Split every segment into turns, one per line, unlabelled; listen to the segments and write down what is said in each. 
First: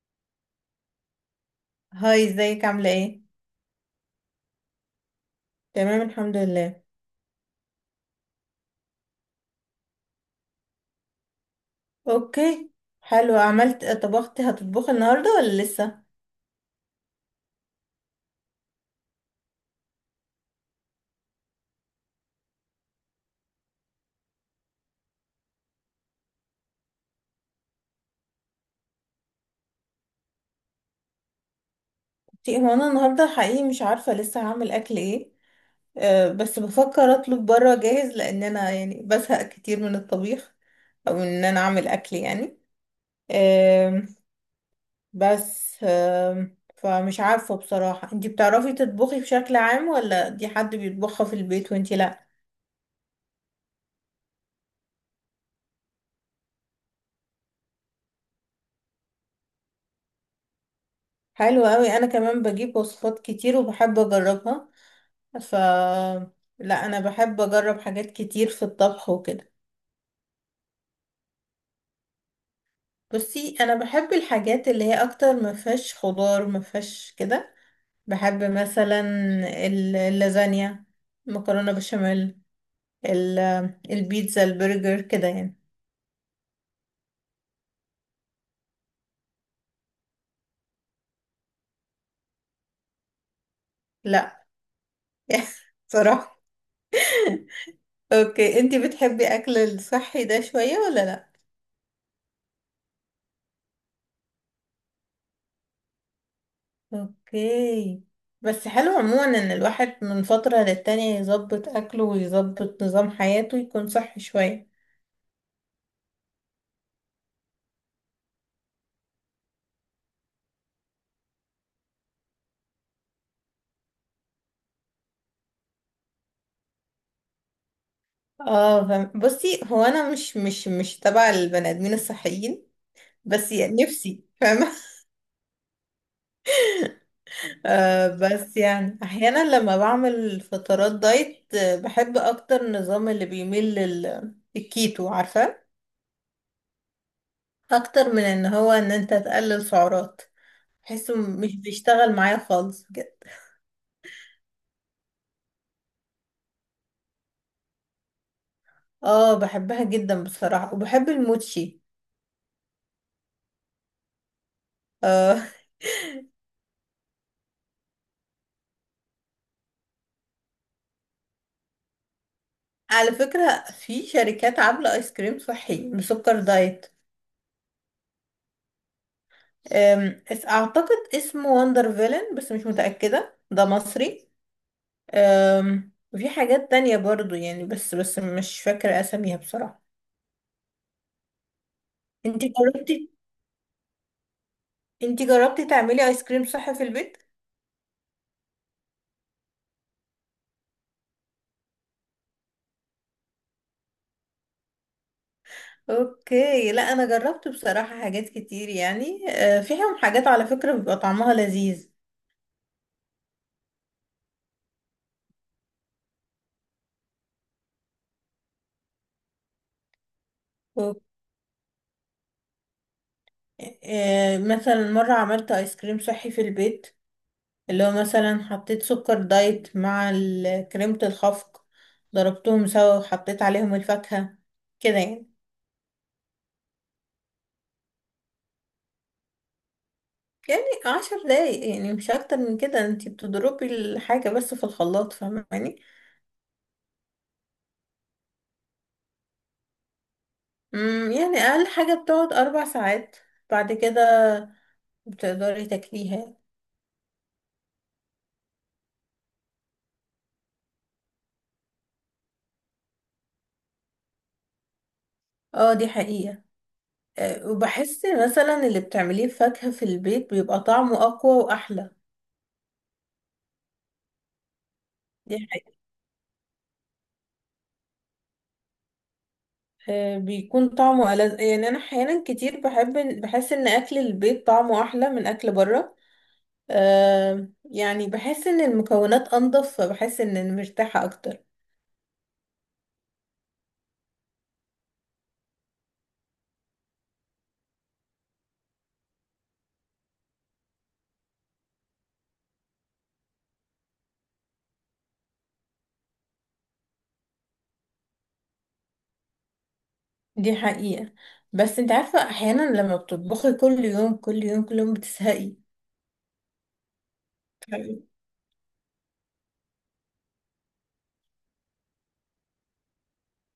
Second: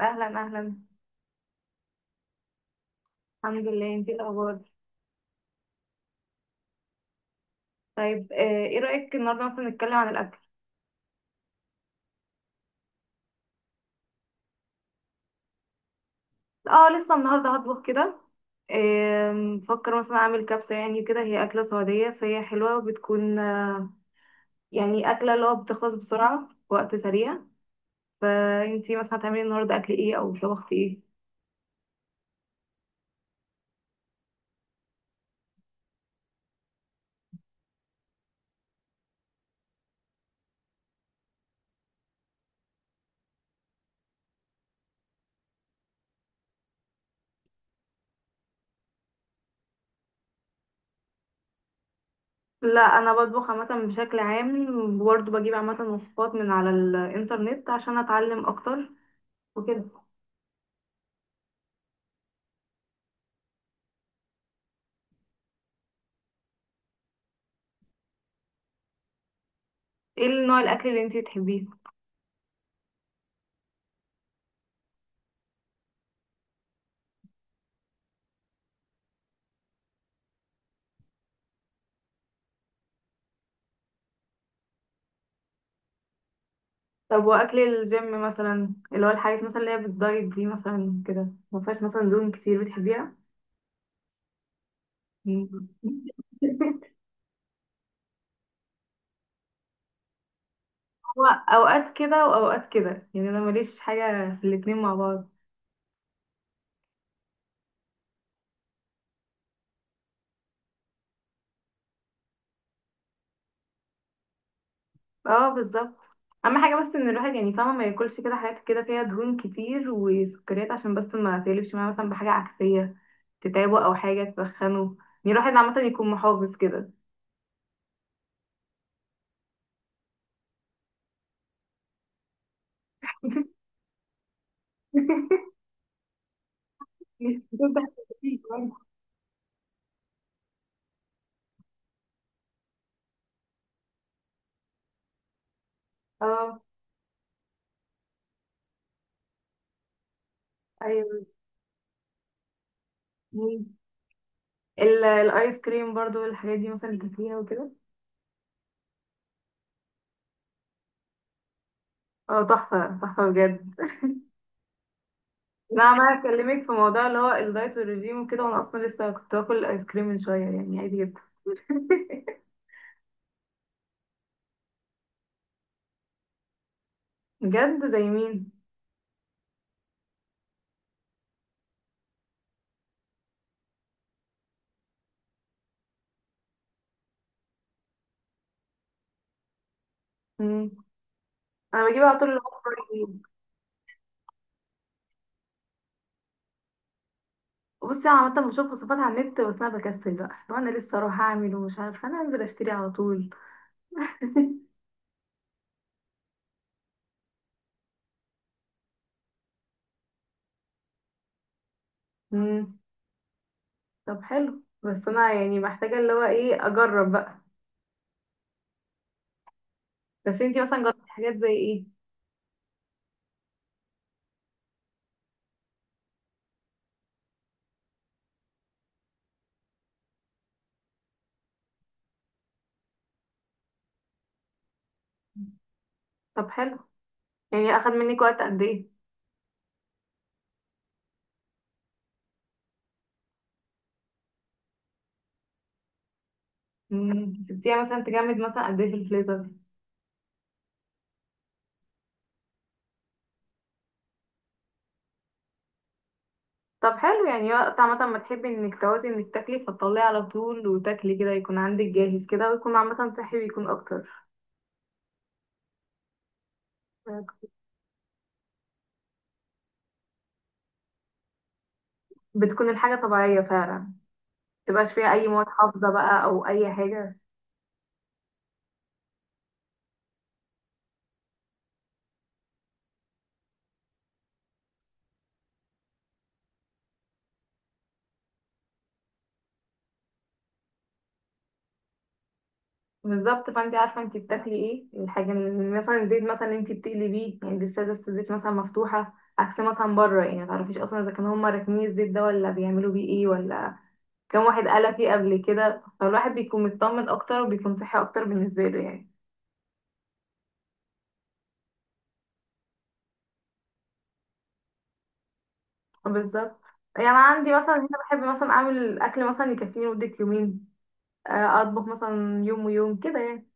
اهلا اهلا.
هاي، ازيك عاملة ايه؟
الحمد لله. انتي إيه الاخبار؟
تمام الحمد لله.
طيب ايه رايك النهارده مثلا نتكلم عن الاكل؟
اوكي. حلو، عملت طبختي هتطبخي النهاردة ولا لسه؟
اه، لسه النهارده هطبخ كده. بفكر مثلا اعمل كبسه، يعني كده هي اكله سعوديه فهي حلوه وبتكون يعني اكله اللي هو بتخلص بسرعه في وقت سريع. فانتي مثلا هتعملي النهارده اكل ايه او طبختي ايه؟
هو انا النهاردة حقيقي مش عارفة لسه هعمل اكل ايه. أه بس بفكر اطلب برا جاهز، لان انا يعني بزهق كتير من الطبيخ، او ان انا اعمل اكل يعني. أه. بس. فمش عارفة بصراحة، انتي بتعرفي تطبخي بشكل عام ولا دي حد بيطبخها في البيت وانتي لا؟
لا، انا بطبخ عامه بشكل عام. وبرضه بجيب عامه وصفات من على الانترنت عشان اتعلم اكتر وكده.
حلو قوي، انا كمان بجيب وصفات كتير وبحب اجربها. ف لا انا بحب اجرب حاجات كتير في الطبخ وكده.
ايه نوع الاكل اللي انتي بتحبيه؟
بصي انا بحب الحاجات اللي هي اكتر ما فيهاش خضار، ما فيهاش كده. بحب مثلا اللازانيا، مكرونه بشاميل، ال- البيتزا، البرجر، كده يعني.
طب واكل الجيم مثلا اللي هو الحاجات مثلا اللي هي بالدايت دي مثلا كده ما فيهاش مثلا دهون كتير بتحبيها؟
لا.
مم.
صراحه. اوكي، انتي بتحبي اكل الصحي ده شويه ولا
هو
لا؟
اوقات كده واوقات كده، يعني انا ماليش حاجه في الاتنين مع بعض.
اوكي. بس حلو عموما ان الواحد من فتره للتانيه يظبط اكله ويظبط نظام حياته، يكون صحي شويه.
اه، بالظبط. اهم حاجه بس ان الواحد يعني فاهمه ما ياكلش كده حاجات كده فيها دهون كتير وسكريات، عشان بس ما تقلبش معاه مثلا بحاجه عكسيه تتعبه او حاجه تسخنه، يعني الواحد عامه يكون محافظ كده.
اه فاهم. بصي هو انا مش تبع البني ادمين الصحيين، بس يعني نفسي فاهمة. آه بس يعني احيانا لما بعمل فترات دايت، بحب اكتر النظام اللي بيميل للكيتو، عارفة؟
اه،
اكتر من ان هو ان انت تقلل سعرات. بحسه مش بيشتغل معايا خالص بجد.
ايوه. الايس كريم برضو والحاجات دي مثلا تاكليها وكده؟
اه بحبها جدا بصراحة، وبحب الموتشي.
اه، تحفه تحفه بجد.
آه.
انا عماله اكلمك في موضوع اللي هو الدايت والرجيم وكده، وانا اصلا لسه كنت باكل الايس كريم من شويه يعني عادي جدا.
على فكرة، في شركات عاملة ايس كريم صحي بسكر دايت.
بجد، زي مين؟
اعتقد اسمه وندر فيلن، بس مش متأكدة ده مصري. وفي حاجات تانية برضو يعني، بس مش فاكرة اساميها بصراحة.
مم. انا بجيب على طول اللي
انتي
هو
جربتي
فرايد.
انتي جربتي تعملي ايس كريم صح في البيت؟
بصي انا عامه بشوف وصفات على النت، بس انا بكسل بقى لو انا لسه اروح اعمل ومش عارفه، انا انزل اشتري على طول.
اوكي. لا انا جربت بصراحة حاجات كتير يعني، فيهم حاجات على فكرة بيبقى طعمها لذيذ.
مم. طب حلو، بس انا يعني محتاجه اللي هو ايه، اجرب بقى. بس انتي مثلا
أوك-
جربتي حاجات زي ايه؟
مثلا مرة عملت ايس كريم صحي في البيت، اللي هو مثلا حطيت سكر دايت مع كريمة الخفق، ضربتهم سوا وحطيت عليهم الفاكهة، كده يعني.
طب حلو، يعني اخد منك وقت قد ايه؟
يعني 10 دقايق يعني، مش أكتر من كده، انتي بتضربي الحاجة بس في الخلاط، فاهماني؟
مم. سبتيها مثلا تجمد مثلا قد ايه في الفريزر؟
يعني أقل حاجة بتقعد 4 ساعات، بعد كده بتقدري تاكليها.
طب حلو، يعني وقت عامة ما تحبي انك تعوزي انك تاكلي فتطلعي على طول وتاكلي كده، يكون عندك جاهز كده ويكون عامة صحي ويكون اكتر.
اه دي حقيقة. وبحس مثلا اللي بتعمليه فاكهة في البيت بيبقى طعمه أقوى وأحلى.
بتكون الحاجة طبيعية فعلا، متبقاش فيها اي
دي
مواد حافظة بقى او اي حاجة.
آه، بيكون طعمه ألذ، يعني انا احيانا كتير بحب بحس ان اكل البيت طعمه احلى من اكل بره. يعني بحس ان المكونات انضف، فبحس ان انا مرتاحة اكتر.
بالظبط، فانت عارفة انت بتاكلي ايه. الحاجة اللي- مثلا الزيت مثلا انت بتقلبيه يعني لسه لسه الزيت مثلا مفتوحة، عكس مثلا بره يعني متعرفيش اصلا اذا كانوا هما راكنين الزيت ده ولا بيعملوا بيه ايه ولا كام واحد قال فيه قبل كده، فالواحد بيكون مطمن اكتر وبيكون صحي اكتر بالنسبه له يعني.
دي حقيقة. بس انت عارفة احيانا لما بتطبخي كل يوم كل يوم كل يوم بتزهقي.
بالظبط. يعني انا عندي مثلا هنا
حقيقي.
بحب مثلا اعمل اكل مثلا يكفيني مده يومين، اطبخ مثلا يوم ويوم كده يعني.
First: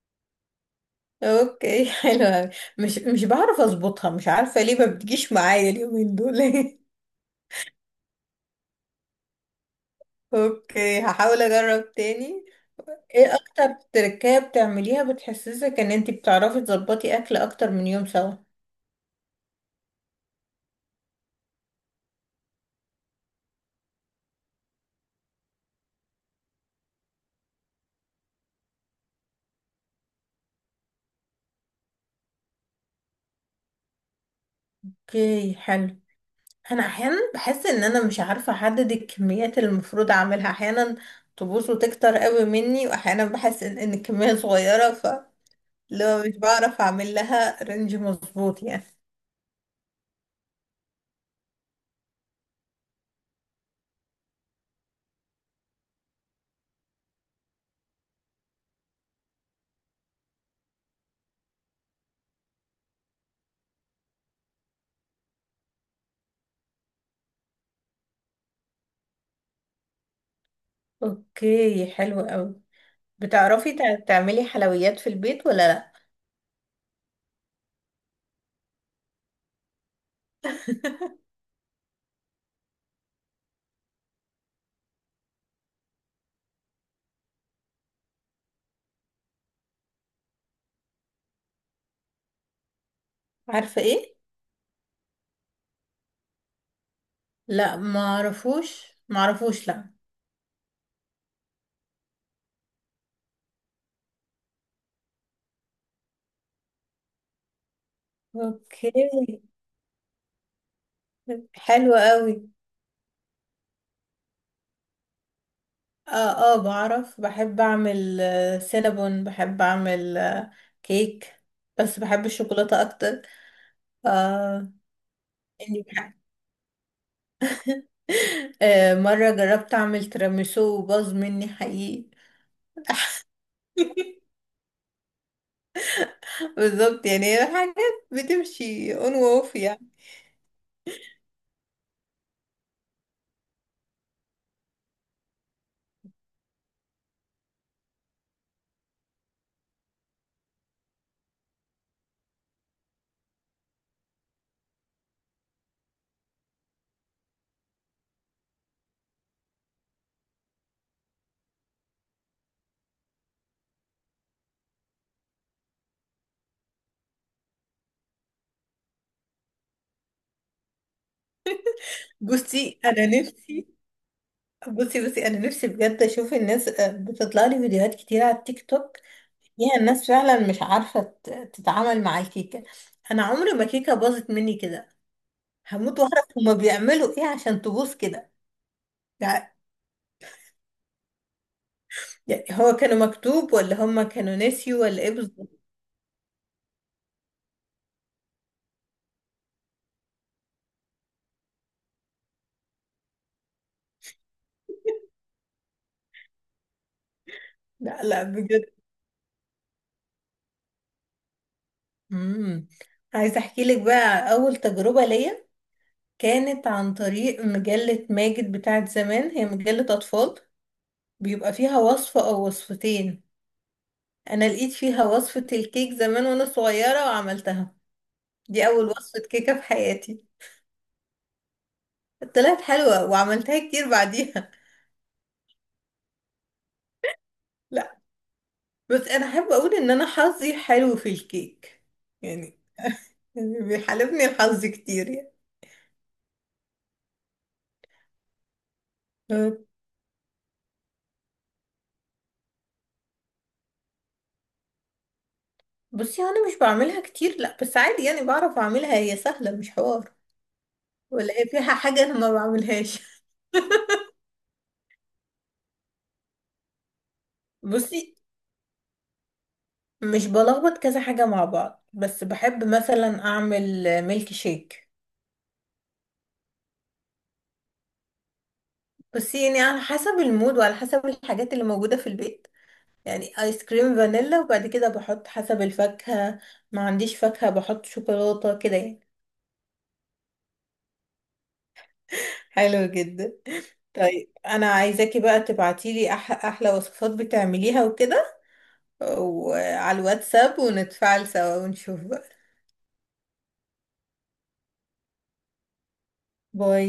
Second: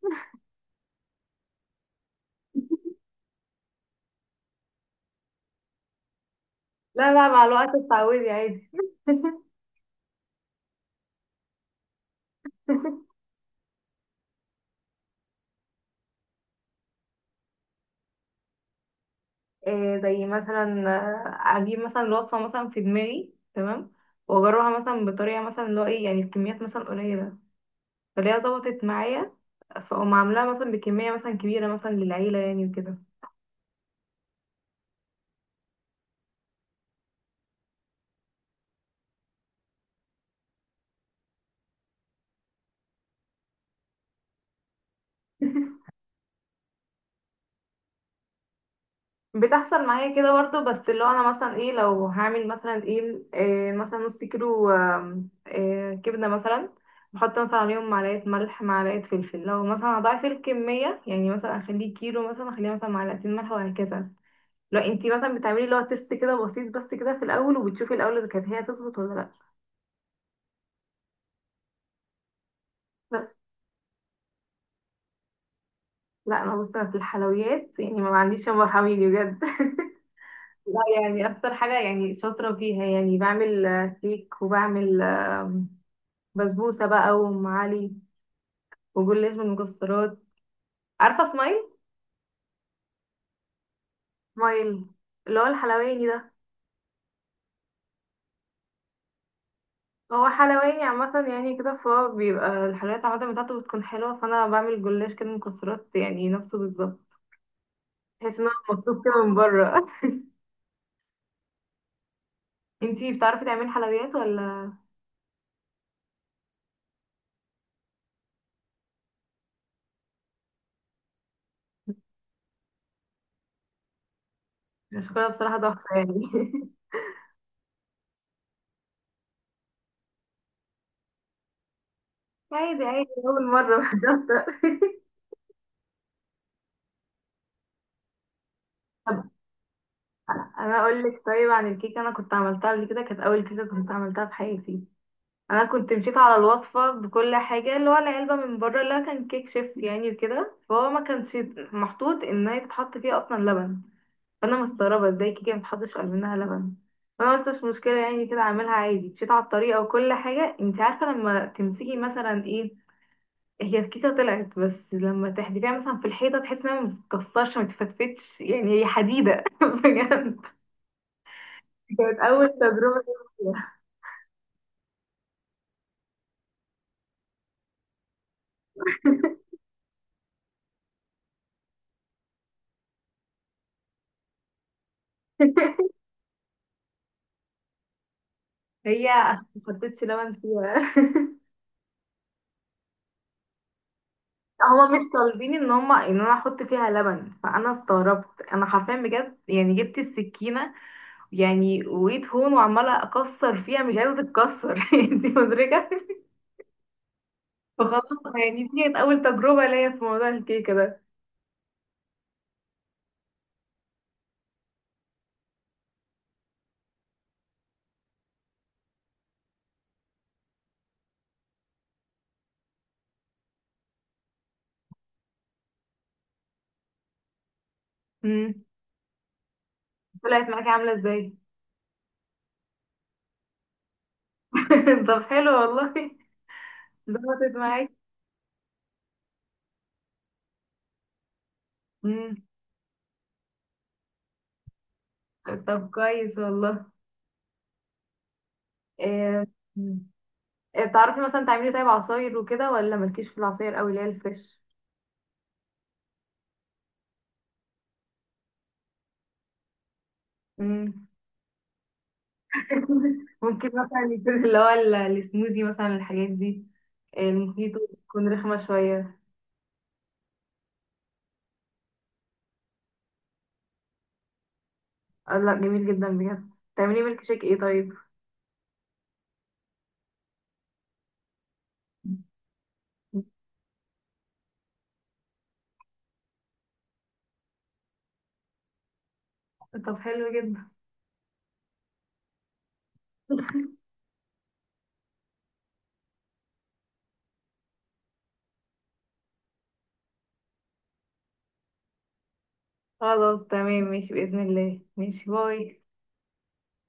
اوكي حلو أوي. مش مش بعرف اظبطها، مش عارفة ليه ما بتجيش معايا اليومين دول.
لا لا، مع الوقت اتعودي عادي.
اوكي هحاول اجرب تاني. ايه اكتر تركية بتعمليها بتحسسك ان انتي بتعرفي تظبطي اكل اكتر من يوم سوا؟
زي مثلا اجيب مثلا الوصفه مثلا في دماغي تمام، واجربها مثلا بطريقه مثلا اللي هو ايه يعني بكميات مثلا قليله، فاللي هي ظبطت معايا فاقوم عاملاها مثلا بكميه مثلا كبيره مثلا للعيله يعني وكده.
اوكي حلو. انا احيانا بحس ان انا مش عارفة احدد الكميات اللي المفروض اعملها، احيانا تبوظ وتكتر قوي مني، واحيانا بحس إن الكمية صغيرة. لو مش بعرف اعمل لها رينج مظبوط يعني.
بتحصل معايا كده برضو، بس اللي هو انا مثلا ايه لو هعمل مثلا إيه مثلا نص كيلو إيه كبده مثلا، بحط مثلا عليهم معلقه ملح معلقه فلفل، لو مثلا هضاعف الكميه يعني مثلا اخليه كيلو مثلا اخليها مثلا معلقتين ملح وهكذا. لو انتي مثلا بتعملي اللي هو تيست كده بسيط بس كده في الاول وبتشوفي الاول اذا كانت هي تظبط ولا لا.
اوكي حلو قوي.
بس.
بتعرفي تعملي حلويات في البيت ولا لا؟
لا انا بص، أنا في الحلويات يعني ما عنديش يا حميدي بجد. لا، يعني اكتر حاجه يعني شاطره فيها يعني بعمل كيك، وبعمل بسبوسة بقى وأم علي وجلاش بالمكسرات. عارفة اسماعيل؟
عارفة ايه؟
اسماعيل اللي هو الحلواني ده.
لا، ما اعرفوش، ما اعرفوش، لا.
هو حلواني عامة يعني كده، فهو بيبقى الحلويات عامة بتاعته بتكون حلوة، فأنا بعمل جلاش كده مكسرات يعني نفسه بالظبط، تحس إن هو
اوكي
مطلوب كده من بره.
حلو قوي.
انتي بتعرفي تعملي حلويات ولا؟
اه اه بعرف، بحب اعمل سينابون، بحب اعمل كيك، بس بحب الشوكولاتة اكتر. آه.
مش كده بصراحة،
اني
تحفة
بحب.
يعني.
آه مرة جربت اعمل تيراميسو وباظ مني حقيقي.
عادي عادي، أول مرة. مش شاطرة.
بالظبط، يعني هي حاجات بتمشي اون
طب،
واوف يعني.
أنا أقول لك. طيب عن الكيكة، أنا كنت عملتها قبل كده، كانت أول كيكة كنت عملتها في حياتي. انا كنت مشيت على الوصفه بكل حاجه اللي هو العلبه من بره اللي هو كان كيك شيف يعني وكده، فهو ما كانش محطوط ان هي تتحط فيه اصلا لبن. فانا مستغربه ازاي كيكه ما تحطش منها لبن. فانا قلت مش مشكله يعني كده اعملها عادي، مشيت على الطريقه وكل حاجه، انت عارفه لما تمسكي مثلا ايه. هي الكيكه طلعت، بس لما تحدفيها مثلا في الحيطه تحسي انها ما بتتكسرش، ما تتفتفتش يعني هي حديده. بجد كانت اول
بصي
تجربه
انا نفسي
ليا.
بصي انا نفسي بجد اشوف الناس، بتطلع لي فيديوهات كتير على التيك توك، فيها الناس فعلا مش عارفة تتعامل مع الكيكة. انا عمري ما كيكة باظت مني كده. هموت واعرف هما بيعملوا ايه عشان تبوظ كده
هي
يعني.
ما حطيتش لبن فيها.
يعني هو كانوا مكتوب ولا هما كانوا نسيوا
هما مش
ولا ايه
طالبين
بالظبط؟
ان هما ان انا احط فيها لبن، فانا استغربت. انا حرفيا بجد يعني جبت السكينه يعني وقيت هون وعماله اكسر فيها مش عايزه تتكسر. انتي مدركه. فخلاص
لا لا
يعني،
بجد.
دي كانت اول تجربه ليا في موضوع الكيكه ده.
امم. عايزه احكي لك بقى على اول تجربه ليا. كانت عن طريق مجله ماجد بتاعت زمان، هي مجله اطفال، بيبقى فيها وصفه او وصفتين. انا لقيت فيها وصفه الكيك زمان وانا صغيره وعملتها.
امم.
دي اول وصفه كيكه في حياتي.
طلعت معاكي عامله ازاي؟
طلعت حلوه وعملتها كتير بعديها.
طب حلو والله، ظبطت معاكي.
بس انا احب اقول ان انا حظي حلو في الكيك
امم.
يعني. يعني بيحالفني الحظ كتير يعني.
طب كويس والله. إيه...
أه.
إيه، تعرفي مثلا تعملي طيب عصاير وكده ولا مالكيش في العصاير قوي اللي هي
بصي انا مش بعملها كتير لا، بس عادي يعني بعرف اعملها، هي سهله مش حوار،
الفريش؟
ولا هي فيها حاجه انا ما بعملهاش.
ممكن مثلا يكون اللي هو السموزي مثلا، الحاجات دي المخيط،
بصي،
تكون رخمة شوية.
مش بلخبط كذا حاجه مع بعض، بس بحب مثلا اعمل ميلك شيك.
آه لا، جميل جدا بجد. تعملي ميلك شيك ايه طيب؟
بس يعني على حسب المود وعلى حسب الحاجات اللي موجوده في البيت. يعني ايس كريم فانيلا، وبعد كده بحط حسب الفاكهه، ما عنديش فاكهه بحط شوكولاته كده يعني.
طب حلو جدا.
حلو جدا. طيب انا عايزاكي بقى تبعتيلي احلى وصفات بتعمليها وكده، وعلى الواتساب ونتفاعل سوا ونشوف بقى.
خلاص تمام، ماشي بإذن الله، ماشي، باي.
باي.